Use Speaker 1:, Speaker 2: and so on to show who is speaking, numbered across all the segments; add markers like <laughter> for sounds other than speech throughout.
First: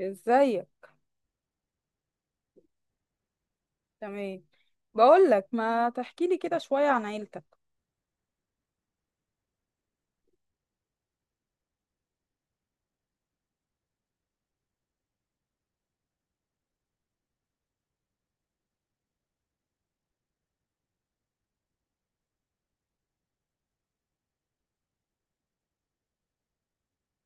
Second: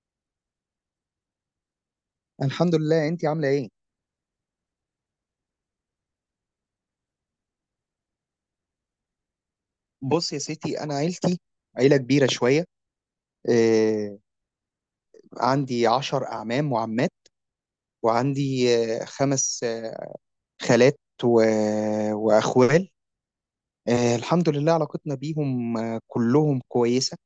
Speaker 1: ازيك.
Speaker 2: الحمد لله، انت عامله ايه؟
Speaker 1: تمام. بقول لك ما تحكي لي كده شوية عن عيلتك.
Speaker 2: بص يا ستي، انا عيلتي عيله كبيره شويه. آه عندي 10 اعمام وعمات، وعندي خمس خالات، و... واخوال. الحمد لله، علاقتنا بيهم كلهم كويسه،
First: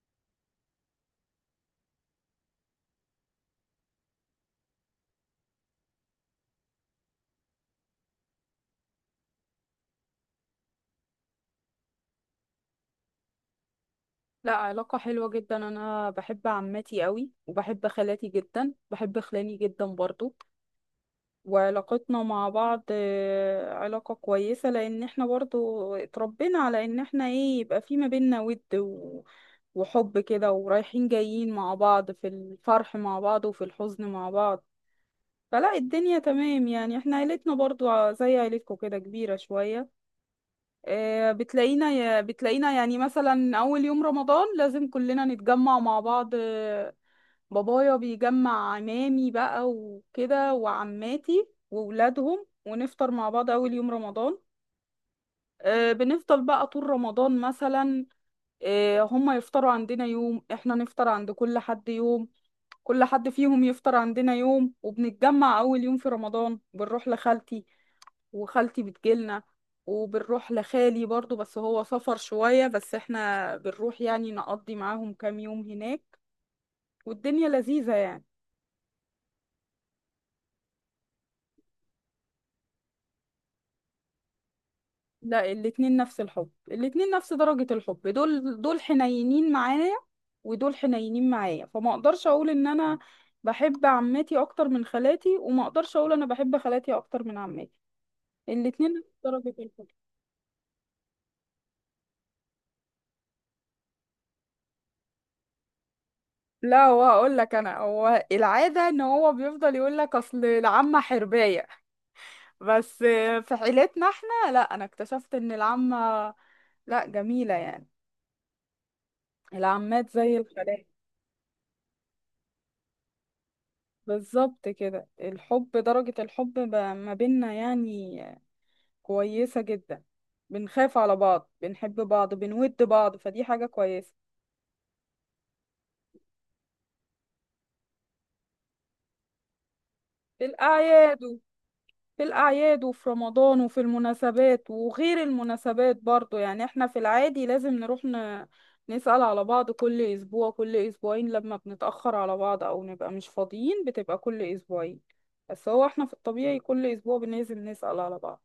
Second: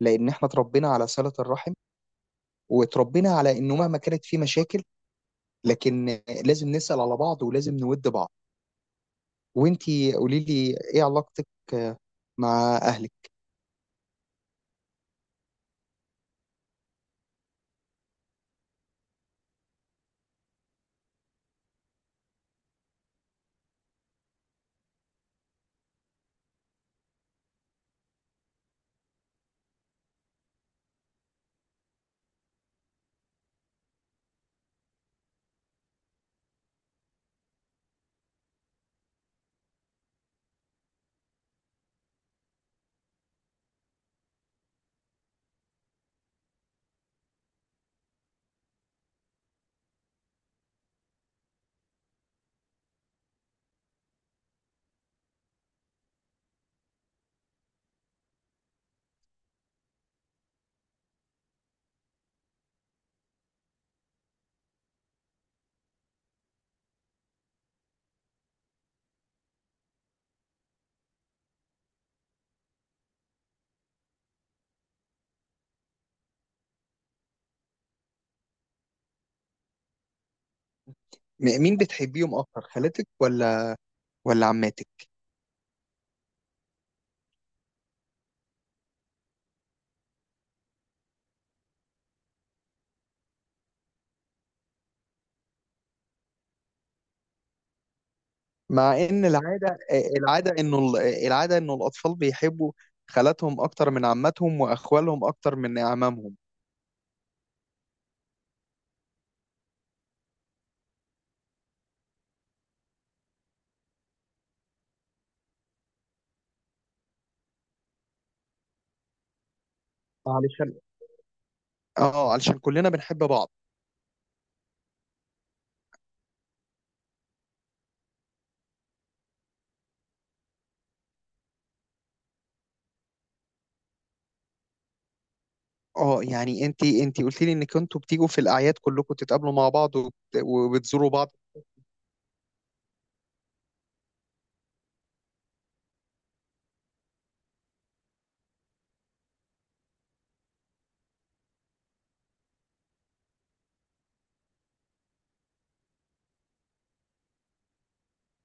Speaker 2: لان احنا اتربينا على صله الرحم، واتربينا على انه مهما كانت في مشاكل لكن لازم نسال على بعض ولازم نود بعض. وانت، قولي لي ايه علاقتك آه، مع اهلك؟
Speaker 1: لا علاقة حلوة جدا، انا بحب عمتي قوي وبحب خالاتي جدا، بحب خلاني جدا برضو. وعلاقتنا مع بعض علاقة كويسة لان احنا برضو اتربينا على ان احنا ايه، يبقى في ما بينا ود وحب كده، ورايحين جايين مع بعض في الفرح مع بعض وفي الحزن مع بعض. فلا الدنيا تمام، يعني احنا عيلتنا برضو زي عيلتكم كده كبيرة شوية. بتلاقينا بتلاقينا يعني مثلا أول يوم رمضان لازم كلنا نتجمع مع بعض. بابايا بيجمع عمامي بقى وكده وعماتي وولادهم، ونفطر مع بعض أول يوم رمضان. بنفضل بقى طول رمضان مثلا. هما يفطروا عندنا يوم، احنا نفطر عند كل حد يوم. كل حد فيهم يفطر عندنا يوم، وبنتجمع أول يوم في رمضان بنروح لخالتي، وخالتي بتجيلنا. وبنروح لخالي برضو، بس هو سفر شوية، بس احنا بنروح يعني نقضي معاهم كام يوم هناك، والدنيا لذيذة يعني.
Speaker 2: مين بتحبيهم اكتر، خالاتك ولا عماتك؟
Speaker 1: لا، الاتنين نفس الحب، الاتنين نفس درجة الحب، دول دول حنينين معايا ودول حنينين معايا، فما اقدرش اقول ان انا بحب عمتي اكتر من خالاتي، وما اقدرش اقول انا بحب خالاتي اكتر من عمتي. الاتنين
Speaker 2: مع
Speaker 1: نفس
Speaker 2: ان
Speaker 1: درجة
Speaker 2: العاده
Speaker 1: الحب.
Speaker 2: <laughs> العاده انه ال- العاده انه الاطفال بيحبوا خالاتهم اكتر من عماتهم، واخوالهم اكتر من اعمامهم،
Speaker 1: لا، هو اقول لك انا، هو العادة ان هو بيفضل يقول لك اصل العمة حرباية، بس في عيلتنا احنا لا، انا اكتشفت ان العمة لا جميلة يعني، العمات زي
Speaker 2: علشان
Speaker 1: الخالات.
Speaker 2: اه علشان كلنا بنحب بعض.
Speaker 1: بالظبط كده، الحب درجة الحب ما بيننا يعني كويسة جدا، بنخاف على بعض، بنحب بعض، بنود بعض، فدي حاجة كويسة.
Speaker 2: اه يعني انت قلت لي انك انتوا بتيجوا في الاعياد كلكم تتقابلوا مع بعض،
Speaker 1: في
Speaker 2: وبتزوروا
Speaker 1: الأعياد.
Speaker 2: بعض.
Speaker 1: في الأعياد وفي رمضان وفي المناسبات وغير المناسبات برضو، يعني احنا في العادي لازم نروح نسأل على بعض كل أسبوع، كل أسبوعين لما بنتأخر على بعض أو نبقى مش فاضيين بتبقى كل أسبوعين، بس هو احنا في الطبيعي كل أسبوع لازم نسأل على بعض،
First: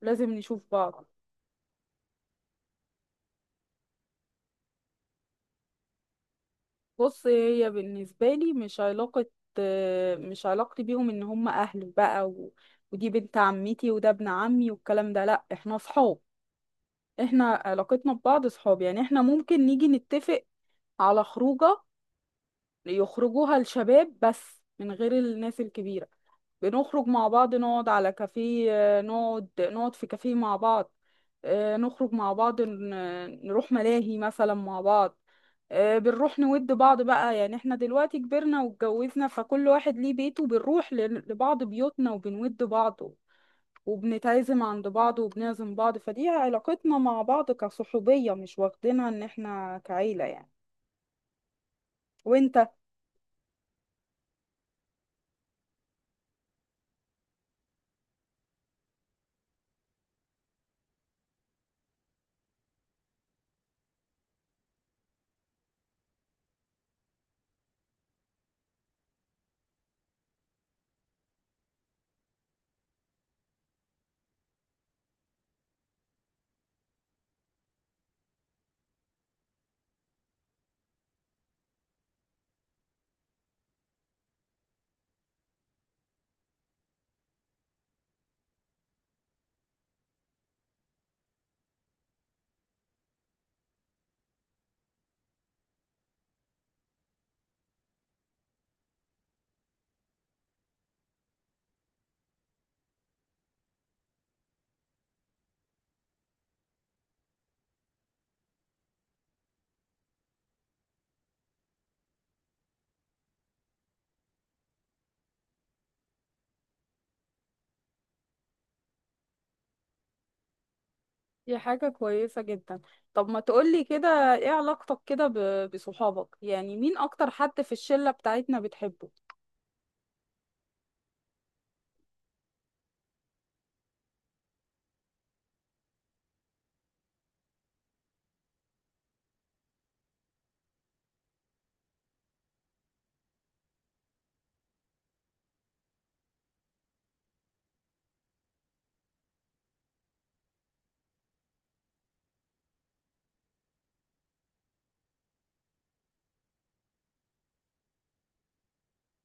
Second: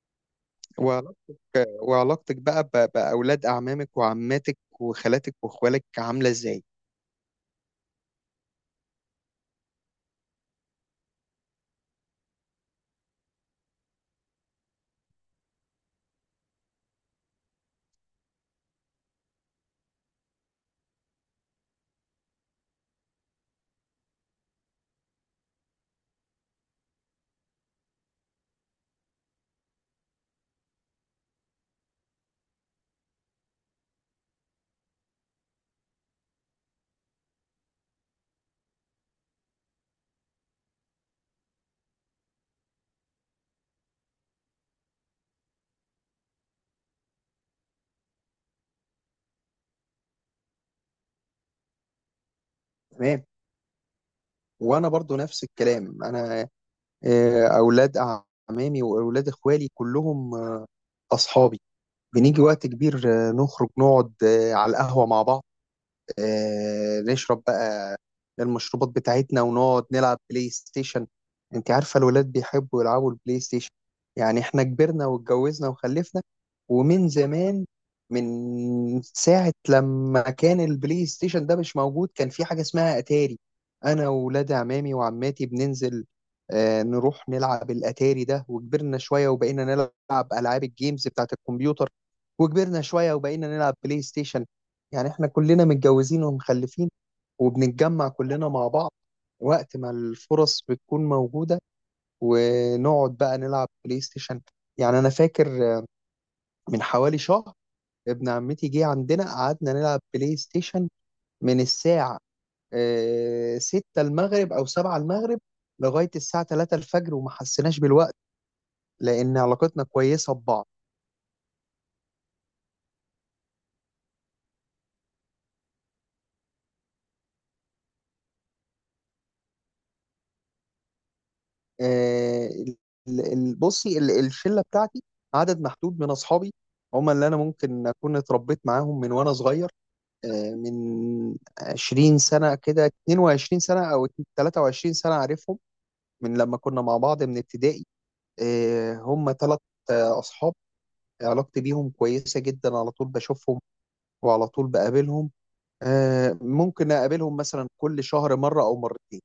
Speaker 1: لازم نشوف بعض.
Speaker 2: وعلاقتك وعلاقتك بقى باولاد اعمامك وعماتك وخالاتك واخوالك عامله ازاي؟
Speaker 1: بص، هي بالنسبة لي مش علاقة، مش علاقتي بيهم إن هم أهلي بقى ودي بنت عمتي وده ابن عمي والكلام ده، لأ احنا صحاب. احنا علاقتنا ببعض صحاب، يعني احنا ممكن نيجي نتفق على خروجة يخرجوها الشباب بس من غير الناس الكبيرة، بنخرج مع بعض نقعد على كافيه، نقعد في كافيه مع بعض. نخرج مع بعض، نروح ملاهي مثلا مع بعض. بنروح نود بعض بقى، يعني احنا دلوقتي كبرنا واتجوزنا فكل واحد ليه بيته، بنروح لبعض بيوتنا وبنود بعض، وبنتعزم عند بعض وبنعزم بعض، فدي علاقتنا مع بعض كصحوبية، مش واخدينها ان احنا كعيلة يعني. وانت؟
Speaker 2: تمام. وانا برضو نفس الكلام، انا اولاد اعمامي واولاد اخوالي كلهم اصحابي. بنيجي وقت كبير نخرج نقعد على القهوة مع بعض، نشرب بقى المشروبات بتاعتنا ونقعد نلعب بلاي ستيشن. انت عارفة الولاد بيحبوا يلعبوا البلاي ستيشن، يعني احنا كبرنا واتجوزنا وخلفنا. ومن زمان، من ساعة لما كان البلاي ستيشن ده مش موجود، كان في حاجة اسمها أتاري. أنا وولاد عمامي وعماتي بننزل نروح نلعب الأتاري ده. وكبرنا شوية وبقينا نلعب ألعاب الجيمز بتاعت الكمبيوتر، وكبرنا شوية وبقينا نلعب بلاي ستيشن. يعني احنا كلنا متجوزين ومخلفين، وبنتجمع كلنا مع بعض وقت ما الفرص بتكون موجودة، ونقعد بقى نلعب بلاي ستيشن. يعني أنا فاكر من حوالي شهر ابن عمتي جه عندنا، قعدنا نلعب بلاي ستيشن من الساعة 6 المغرب أو 7 المغرب لغاية الساعة 3 الفجر وما حسيناش بالوقت، لأن علاقتنا كويسة ببعض.
Speaker 1: دي حاجة كويسة جدا. طب ما تقولي كده، ايه علاقتك كده بصحابك؟ يعني مين اكتر حد في الشلة بتاعتنا بتحبه؟
Speaker 2: آه، ال- بصي، الشله بتاعتي عدد محدود من اصحابي، هم اللي انا ممكن اكون اتربيت معاهم من وانا صغير، من 20 سنه كده، 22 سنه او 23 سنه عارفهم، من لما كنا مع بعض من ابتدائي. هم ثلاث اصحاب، علاقتي بيهم كويسه جدا. على طول بشوفهم وعلى طول بقابلهم، ممكن اقابلهم مثلا كل شهر مره او مرتين.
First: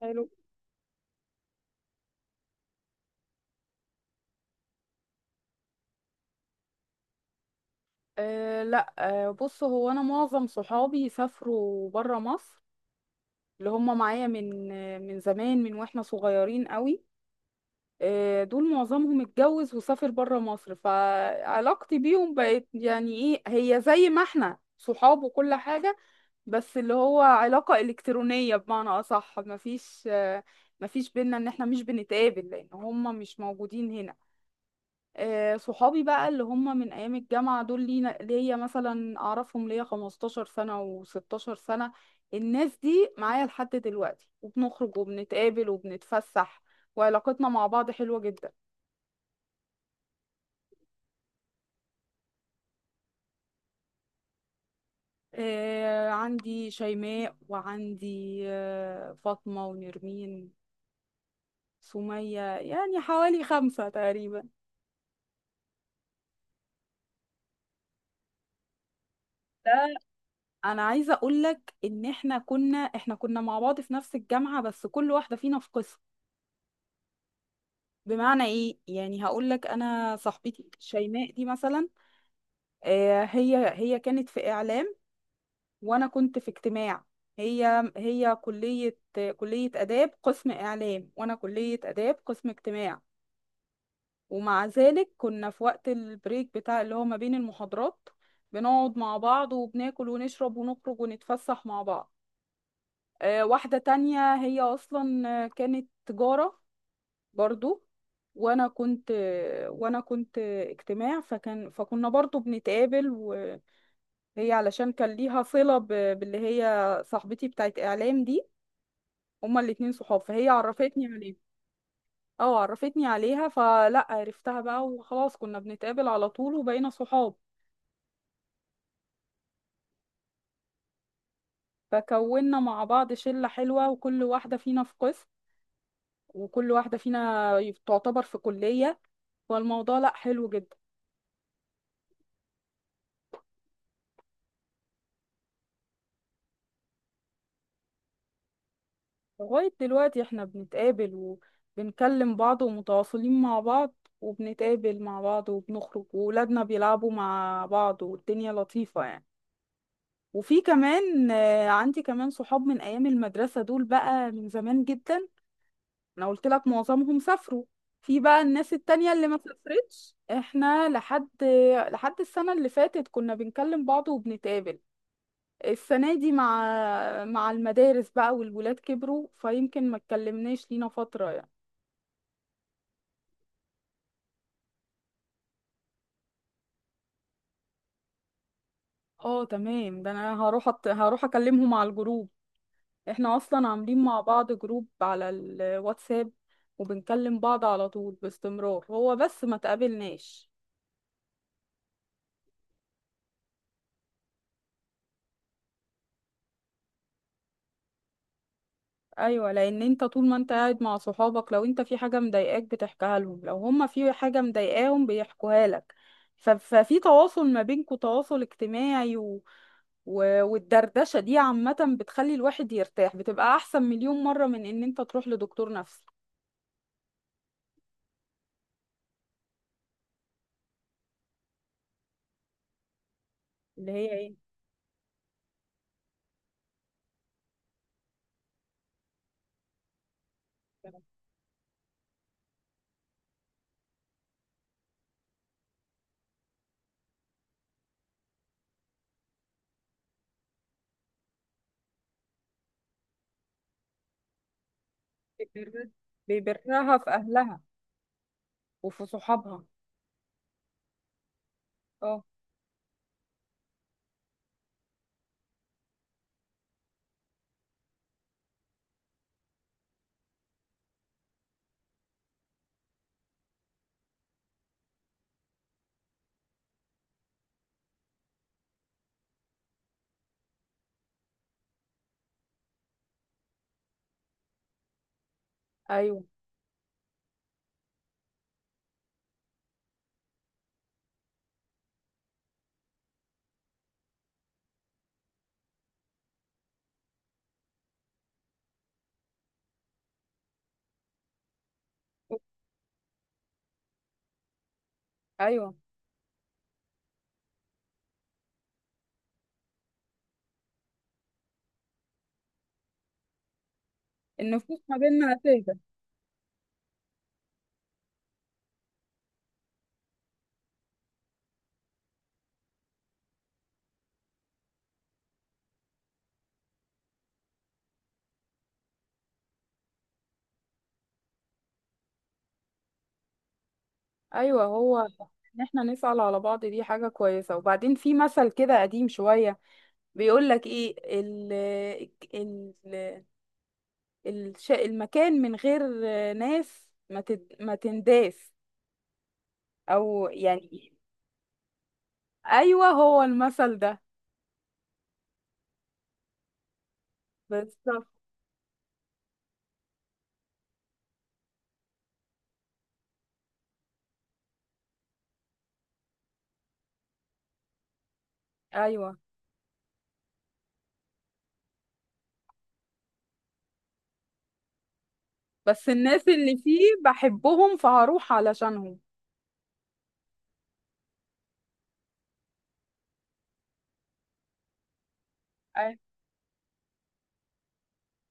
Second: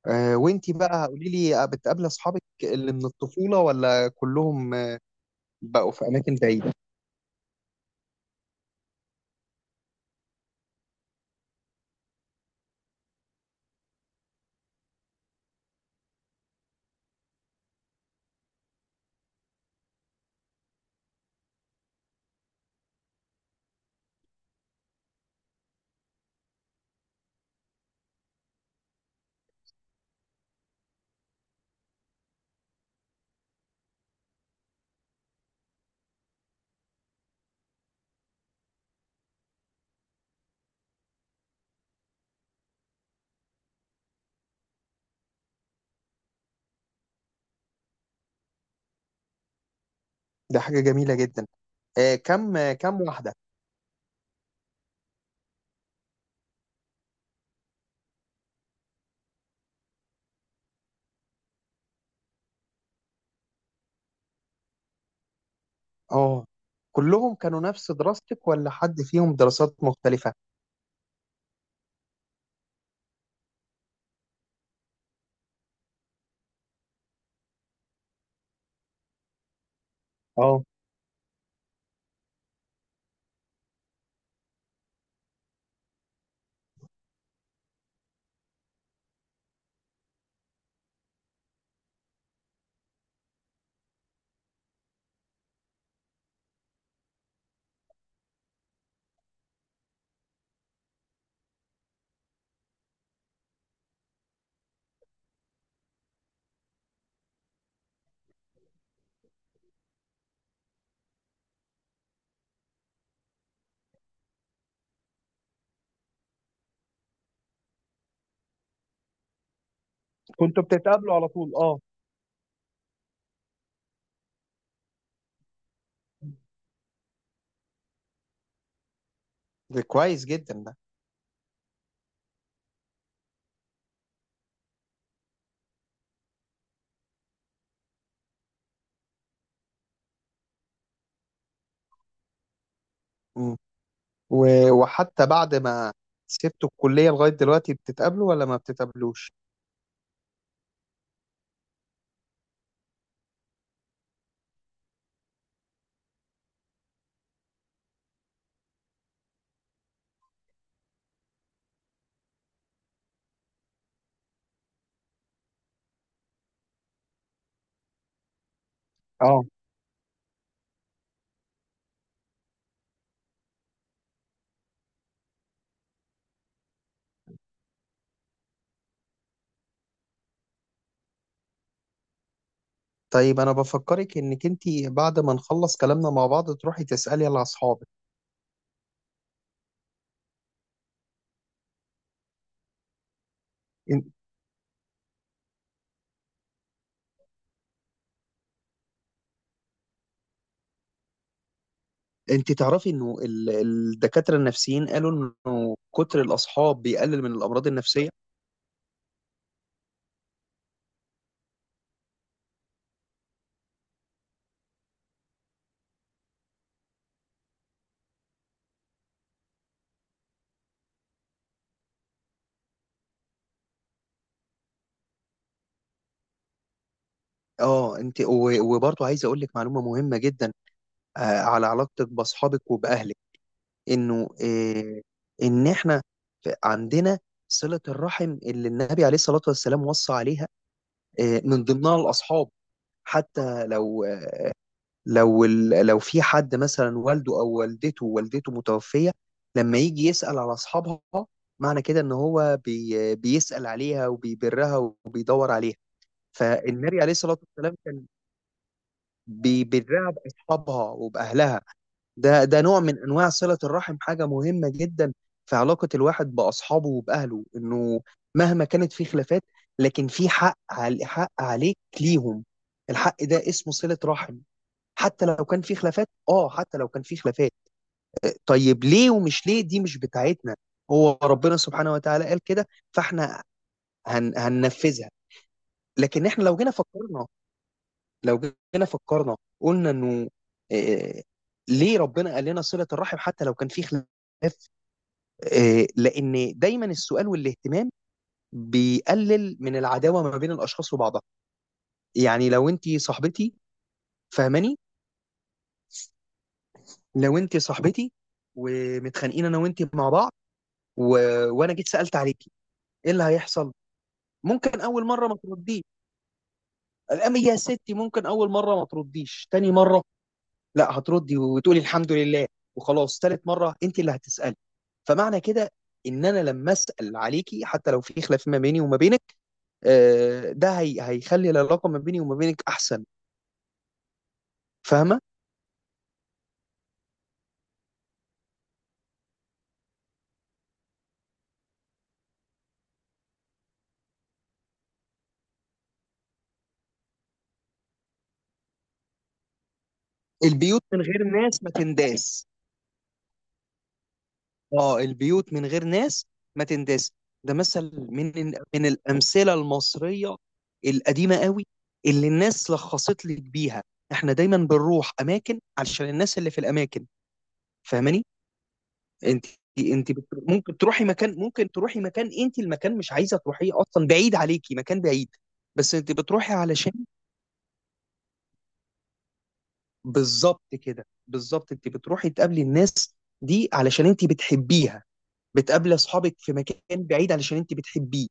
Speaker 1: حلو.
Speaker 2: وانتي بقى قولي لي، بتقابلي اصحابك اللي من الطفوله ولا كلهم بقوا في اماكن بعيده؟
Speaker 1: أه لا أه، بص هو انا معظم صحابي سافروا برا مصر، اللي هم معايا من من زمان من واحنا صغيرين قوي، دول معظمهم اتجوز وسافر بره مصر، فعلاقتي بيهم بقت يعني ايه، هي زي ما احنا صحاب وكل حاجة، بس اللي هو علاقة إلكترونية بمعنى أصح، مفيش مفيش بينا ان احنا مش بنتقابل لأن هما مش موجودين هنا. صحابي بقى اللي هما من أيام الجامعة دول لينا ليا مثلا، أعرفهم ليا 15 سنة و16 سنة، الناس دي معايا لحد دلوقتي، وبنخرج وبنتقابل وبنتفسح، وعلاقتنا مع بعض حلوة جدا.
Speaker 2: ده حاجه جميله جدا. كم واحده؟
Speaker 1: آه عندي شيماء، وعندي آه فاطمة، ونرمين، سمية، يعني حوالي خمسة تقريبا.
Speaker 2: اه، كلهم كانوا نفس دراستك ولا حد فيهم دراسات
Speaker 1: لا،
Speaker 2: مختلفه؟
Speaker 1: انا عايزة اقولك ان احنا كنا، احنا كنا مع بعض في نفس الجامعة، بس كل واحدة فينا في قسم. بمعنى ايه يعني؟ هقولك، انا صاحبتي
Speaker 2: اه،
Speaker 1: شيماء دي مثلا، آه هي كانت في اعلام وانا كنت في اجتماع. هي كلية، كلية آداب قسم إعلام، وأنا كلية آداب قسم اجتماع. ومع ذلك كنا في وقت البريك بتاع اللي هو ما بين المحاضرات بنقعد مع بعض وبناكل ونشرب ونخرج ونتفسح مع بعض. واحدة تانية هي أصلا كانت تجارة برضو، وأنا كنت اجتماع، فكان فكنا برضو بنتقابل. وهي علشان كان ليها صلة باللي هي صاحبتي بتاعت إعلام دي، هما الاتنين صحاب، فهي
Speaker 2: كنتوا
Speaker 1: عرفتني
Speaker 2: بتتقابلوا على
Speaker 1: عليهم.
Speaker 2: طول؟ اه،
Speaker 1: اه عرفتني عليها، فلا عرفتها بقى وخلاص، كنا بنتقابل على طول وبقينا صحاب.
Speaker 2: ده كويس جدا ده.
Speaker 1: فكونا مع بعض شلة حلوة، وكل واحدة فينا في قسم، وكل واحدة فينا تعتبر في كلية، فالموضوع لا حلو جدا.
Speaker 2: مم. وحتى بعد ما سبتوا الكليه لغايه دلوقتي بتتقابلوا ولا ما بتتقابلوش؟
Speaker 1: لغاية دلوقتي احنا بنتقابل وبنكلم بعض ومتواصلين مع بعض، وبنتقابل مع بعض وبنخرج، وولادنا بيلعبوا مع بعض، والدنيا لطيفة يعني. وفي كمان عندي كمان صحاب من أيام المدرسة، دول بقى من زمان جدا، انا قلت لك معظمهم سافروا. في بقى الناس التانية اللي ما
Speaker 2: اه
Speaker 1: سافرتش، احنا لحد لحد السنة اللي فاتت كنا بنكلم بعض وبنتقابل. السنة دي مع مع المدارس بقى والولاد كبروا، فيمكن ما اتكلمناش لينا فترة يعني.
Speaker 2: طيب، انا بفكرك انك انتي بعد ما نخلص كلامنا مع بعض تروحي تسالي على اصحابك.
Speaker 1: اه تمام، ده انا هروح هروح اكلمهم على الجروب، احنا اصلا عاملين مع بعض جروب على الواتساب، وبنكلم بعض على طول باستمرار، هو بس ما تقابلناش.
Speaker 2: انت تعرفي انه الدكاترة النفسيين قالوا انه كتر الاصحاب بيقلل من الامراض النفسية.
Speaker 1: ايوه، لان انت طول ما انت قاعد مع صحابك، لو انت في حاجه مضايقاك بتحكيها لهم، لو هما في حاجه مضايقاهم بيحكوها لك، ففي تواصل ما بينكوا، تواصل اجتماعي والدردشه دي عامه بتخلي الواحد يرتاح، بتبقى احسن مليون مره من ان انت تروح لدكتور نفسي.
Speaker 2: اه انت، وبرضه عايز اقول لك معلومة مهمة جدا على علاقتك باصحابك وباهلك،
Speaker 1: اللي هي
Speaker 2: انه
Speaker 1: ايه؟
Speaker 2: ان احنا عندنا صلة الرحم اللي النبي عليه الصلاة والسلام وصى عليها، من ضمنها الاصحاب. حتى لو لو في حد مثلا والده او والدته متوفيه، لما يجي يسال على اصحابها، معنى كده ان هو بيسال عليها وبيبرها وبيدور عليها.
Speaker 1: بيبر- بيبرها
Speaker 2: فالنبي
Speaker 1: في
Speaker 2: عليه الصلاه
Speaker 1: اهلها
Speaker 2: والسلام كان
Speaker 1: وفي صحابها.
Speaker 2: بيبرها باصحابها وباهلها.
Speaker 1: اه.
Speaker 2: ده نوع من انواع صله الرحم، حاجه مهمه جدا في علاقه الواحد باصحابه وباهله، انه مهما كانت في خلافات لكن في حق حق عليك ليهم، الحق ده اسمه صله رحم. حتى لو كان في خلافات، اه حتى لو كان في خلافات طيب ليه؟ ومش ليه دي مش بتاعتنا، هو ربنا سبحانه وتعالى قال كده فاحنا هننفذها.
Speaker 1: ايوه.
Speaker 2: لكن احنا لو جينا فكرنا قلنا انه آه، ليه ربنا قال لنا صلة الرحم حتى لو كان في خلاف؟ لان دايما السؤال والاهتمام بيقلل من العداوة ما بين الاشخاص وبعضها. يعني لو انت صاحبتي، فاهماني؟
Speaker 1: ايوه،
Speaker 2: لو انت صاحبتي ومتخانقين انا وانت مع بعض، و... وانا جيت سالت عليكي، ايه اللي هيحصل؟
Speaker 1: النفوس
Speaker 2: ممكن
Speaker 1: ما
Speaker 2: اول مره
Speaker 1: بيننا
Speaker 2: ما
Speaker 1: اساس.
Speaker 2: ترديش، الام يا ستي، ممكن اول مره ما ترديش، تاني مره لا هتردي وتقولي الحمد لله وخلاص، تالت مره انت اللي هتسالي. فمعنى كده ان انا لما اسال عليكي حتى لو في خلاف ما بيني وما بينك، ده هيخلي العلاقه ما بيني وما بينك احسن.
Speaker 1: ايوه، هو
Speaker 2: فاهمه؟
Speaker 1: ان احنا نسأل على بعض دي حاجة كويسة. وبعدين في مثل كده قديم شوية بيقول لك ايه، ال المكان من غير ناس ما تنداس، او
Speaker 2: البيوت
Speaker 1: يعني.
Speaker 2: من غير ناس ما تنداس.
Speaker 1: ايوه هو المثل ده
Speaker 2: اه البيوت من غير ناس ما تنداس. ده مثل
Speaker 1: بالظبط.
Speaker 2: من الامثله المصريه القديمه قوي، اللي الناس لخصت لك بيها. احنا دايما بنروح اماكن علشان الناس اللي في الاماكن. فاهماني؟
Speaker 1: ايوه،
Speaker 2: انت ممكن تروحي مكان، انت المكان مش عايزه تروحيه اصلا، بعيد عليكي، مكان بعيد،
Speaker 1: بس
Speaker 2: بس انت
Speaker 1: الناس
Speaker 2: بتروحي
Speaker 1: اللي فيه
Speaker 2: علشان.
Speaker 1: بحبهم، فهروح علشانهم.
Speaker 2: بالظبط كده، بالظبط انت بتروحي تقابلي الناس دي علشان انت بتحبيها، بتقابلي
Speaker 1: أي-
Speaker 2: اصحابك في مكان بعيد علشان انت بتحبيه.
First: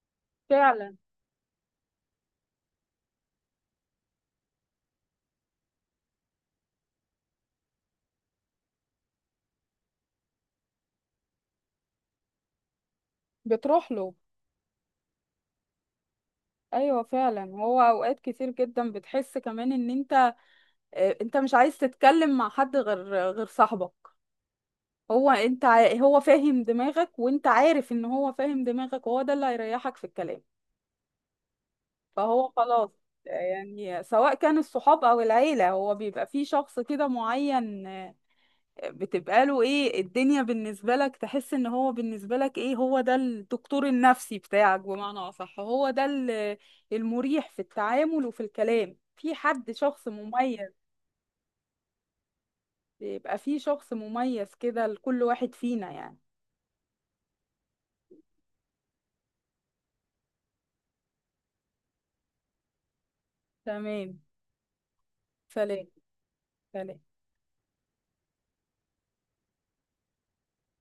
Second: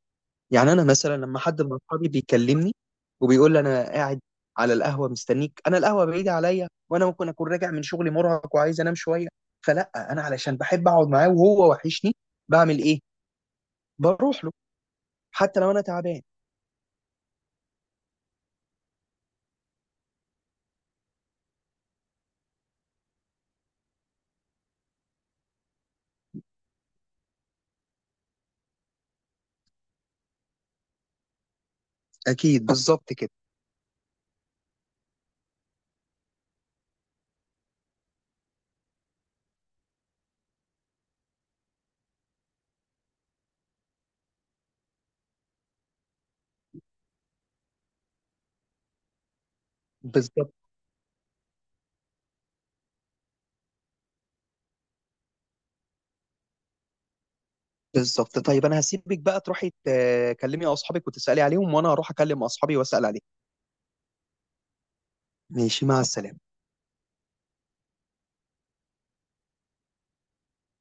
Speaker 2: يعني انا
Speaker 1: فعلا.
Speaker 2: مثلا لما حد من اصحابي بيكلمني وبيقول لي انا قاعد على القهوه مستنيك، انا القهوه بعيده عليا، وانا ممكن اكون راجع من شغلي مرهق وعايز انام شويه، فلا انا علشان بحب اقعد معاه وهو وحشني، بعمل ايه؟
Speaker 1: بتروح له.
Speaker 2: بروح له حتى لو انا تعبان.
Speaker 1: ايوه فعلا، هو اوقات كتير جدا بتحس كمان ان انت انت مش عايز تتكلم مع حد غير غير صاحبك، هو انت هو فاهم دماغك، وانت عارف ان هو فاهم دماغك، وهو ده اللي هيريحك في الكلام، فهو
Speaker 2: اكيد
Speaker 1: خلاص.
Speaker 2: بالظبط كده،
Speaker 1: يعني سواء كان الصحاب او العيلة، هو بيبقى فيه شخص كده معين، بتبقى له ايه الدنيا بالنسبة لك، تحس ان هو بالنسبة لك ايه، هو ده الدكتور النفسي بتاعك، بمعنى اصح هو ده المريح في التعامل وفي الكلام، في حد شخص
Speaker 2: بالظبط.
Speaker 1: مميز. بيبقى فيه شخص مميز كده لكل واحد فينا يعني.
Speaker 2: بالظبط طيب، انا هسيبك بقى تروحي تكلمي اصحابك وتسالي عليهم، وانا هروح اكلم اصحابي واسال عليهم.
Speaker 1: تمام. سلام.
Speaker 2: ماشي، مع السلامه.
Speaker 1: سلام.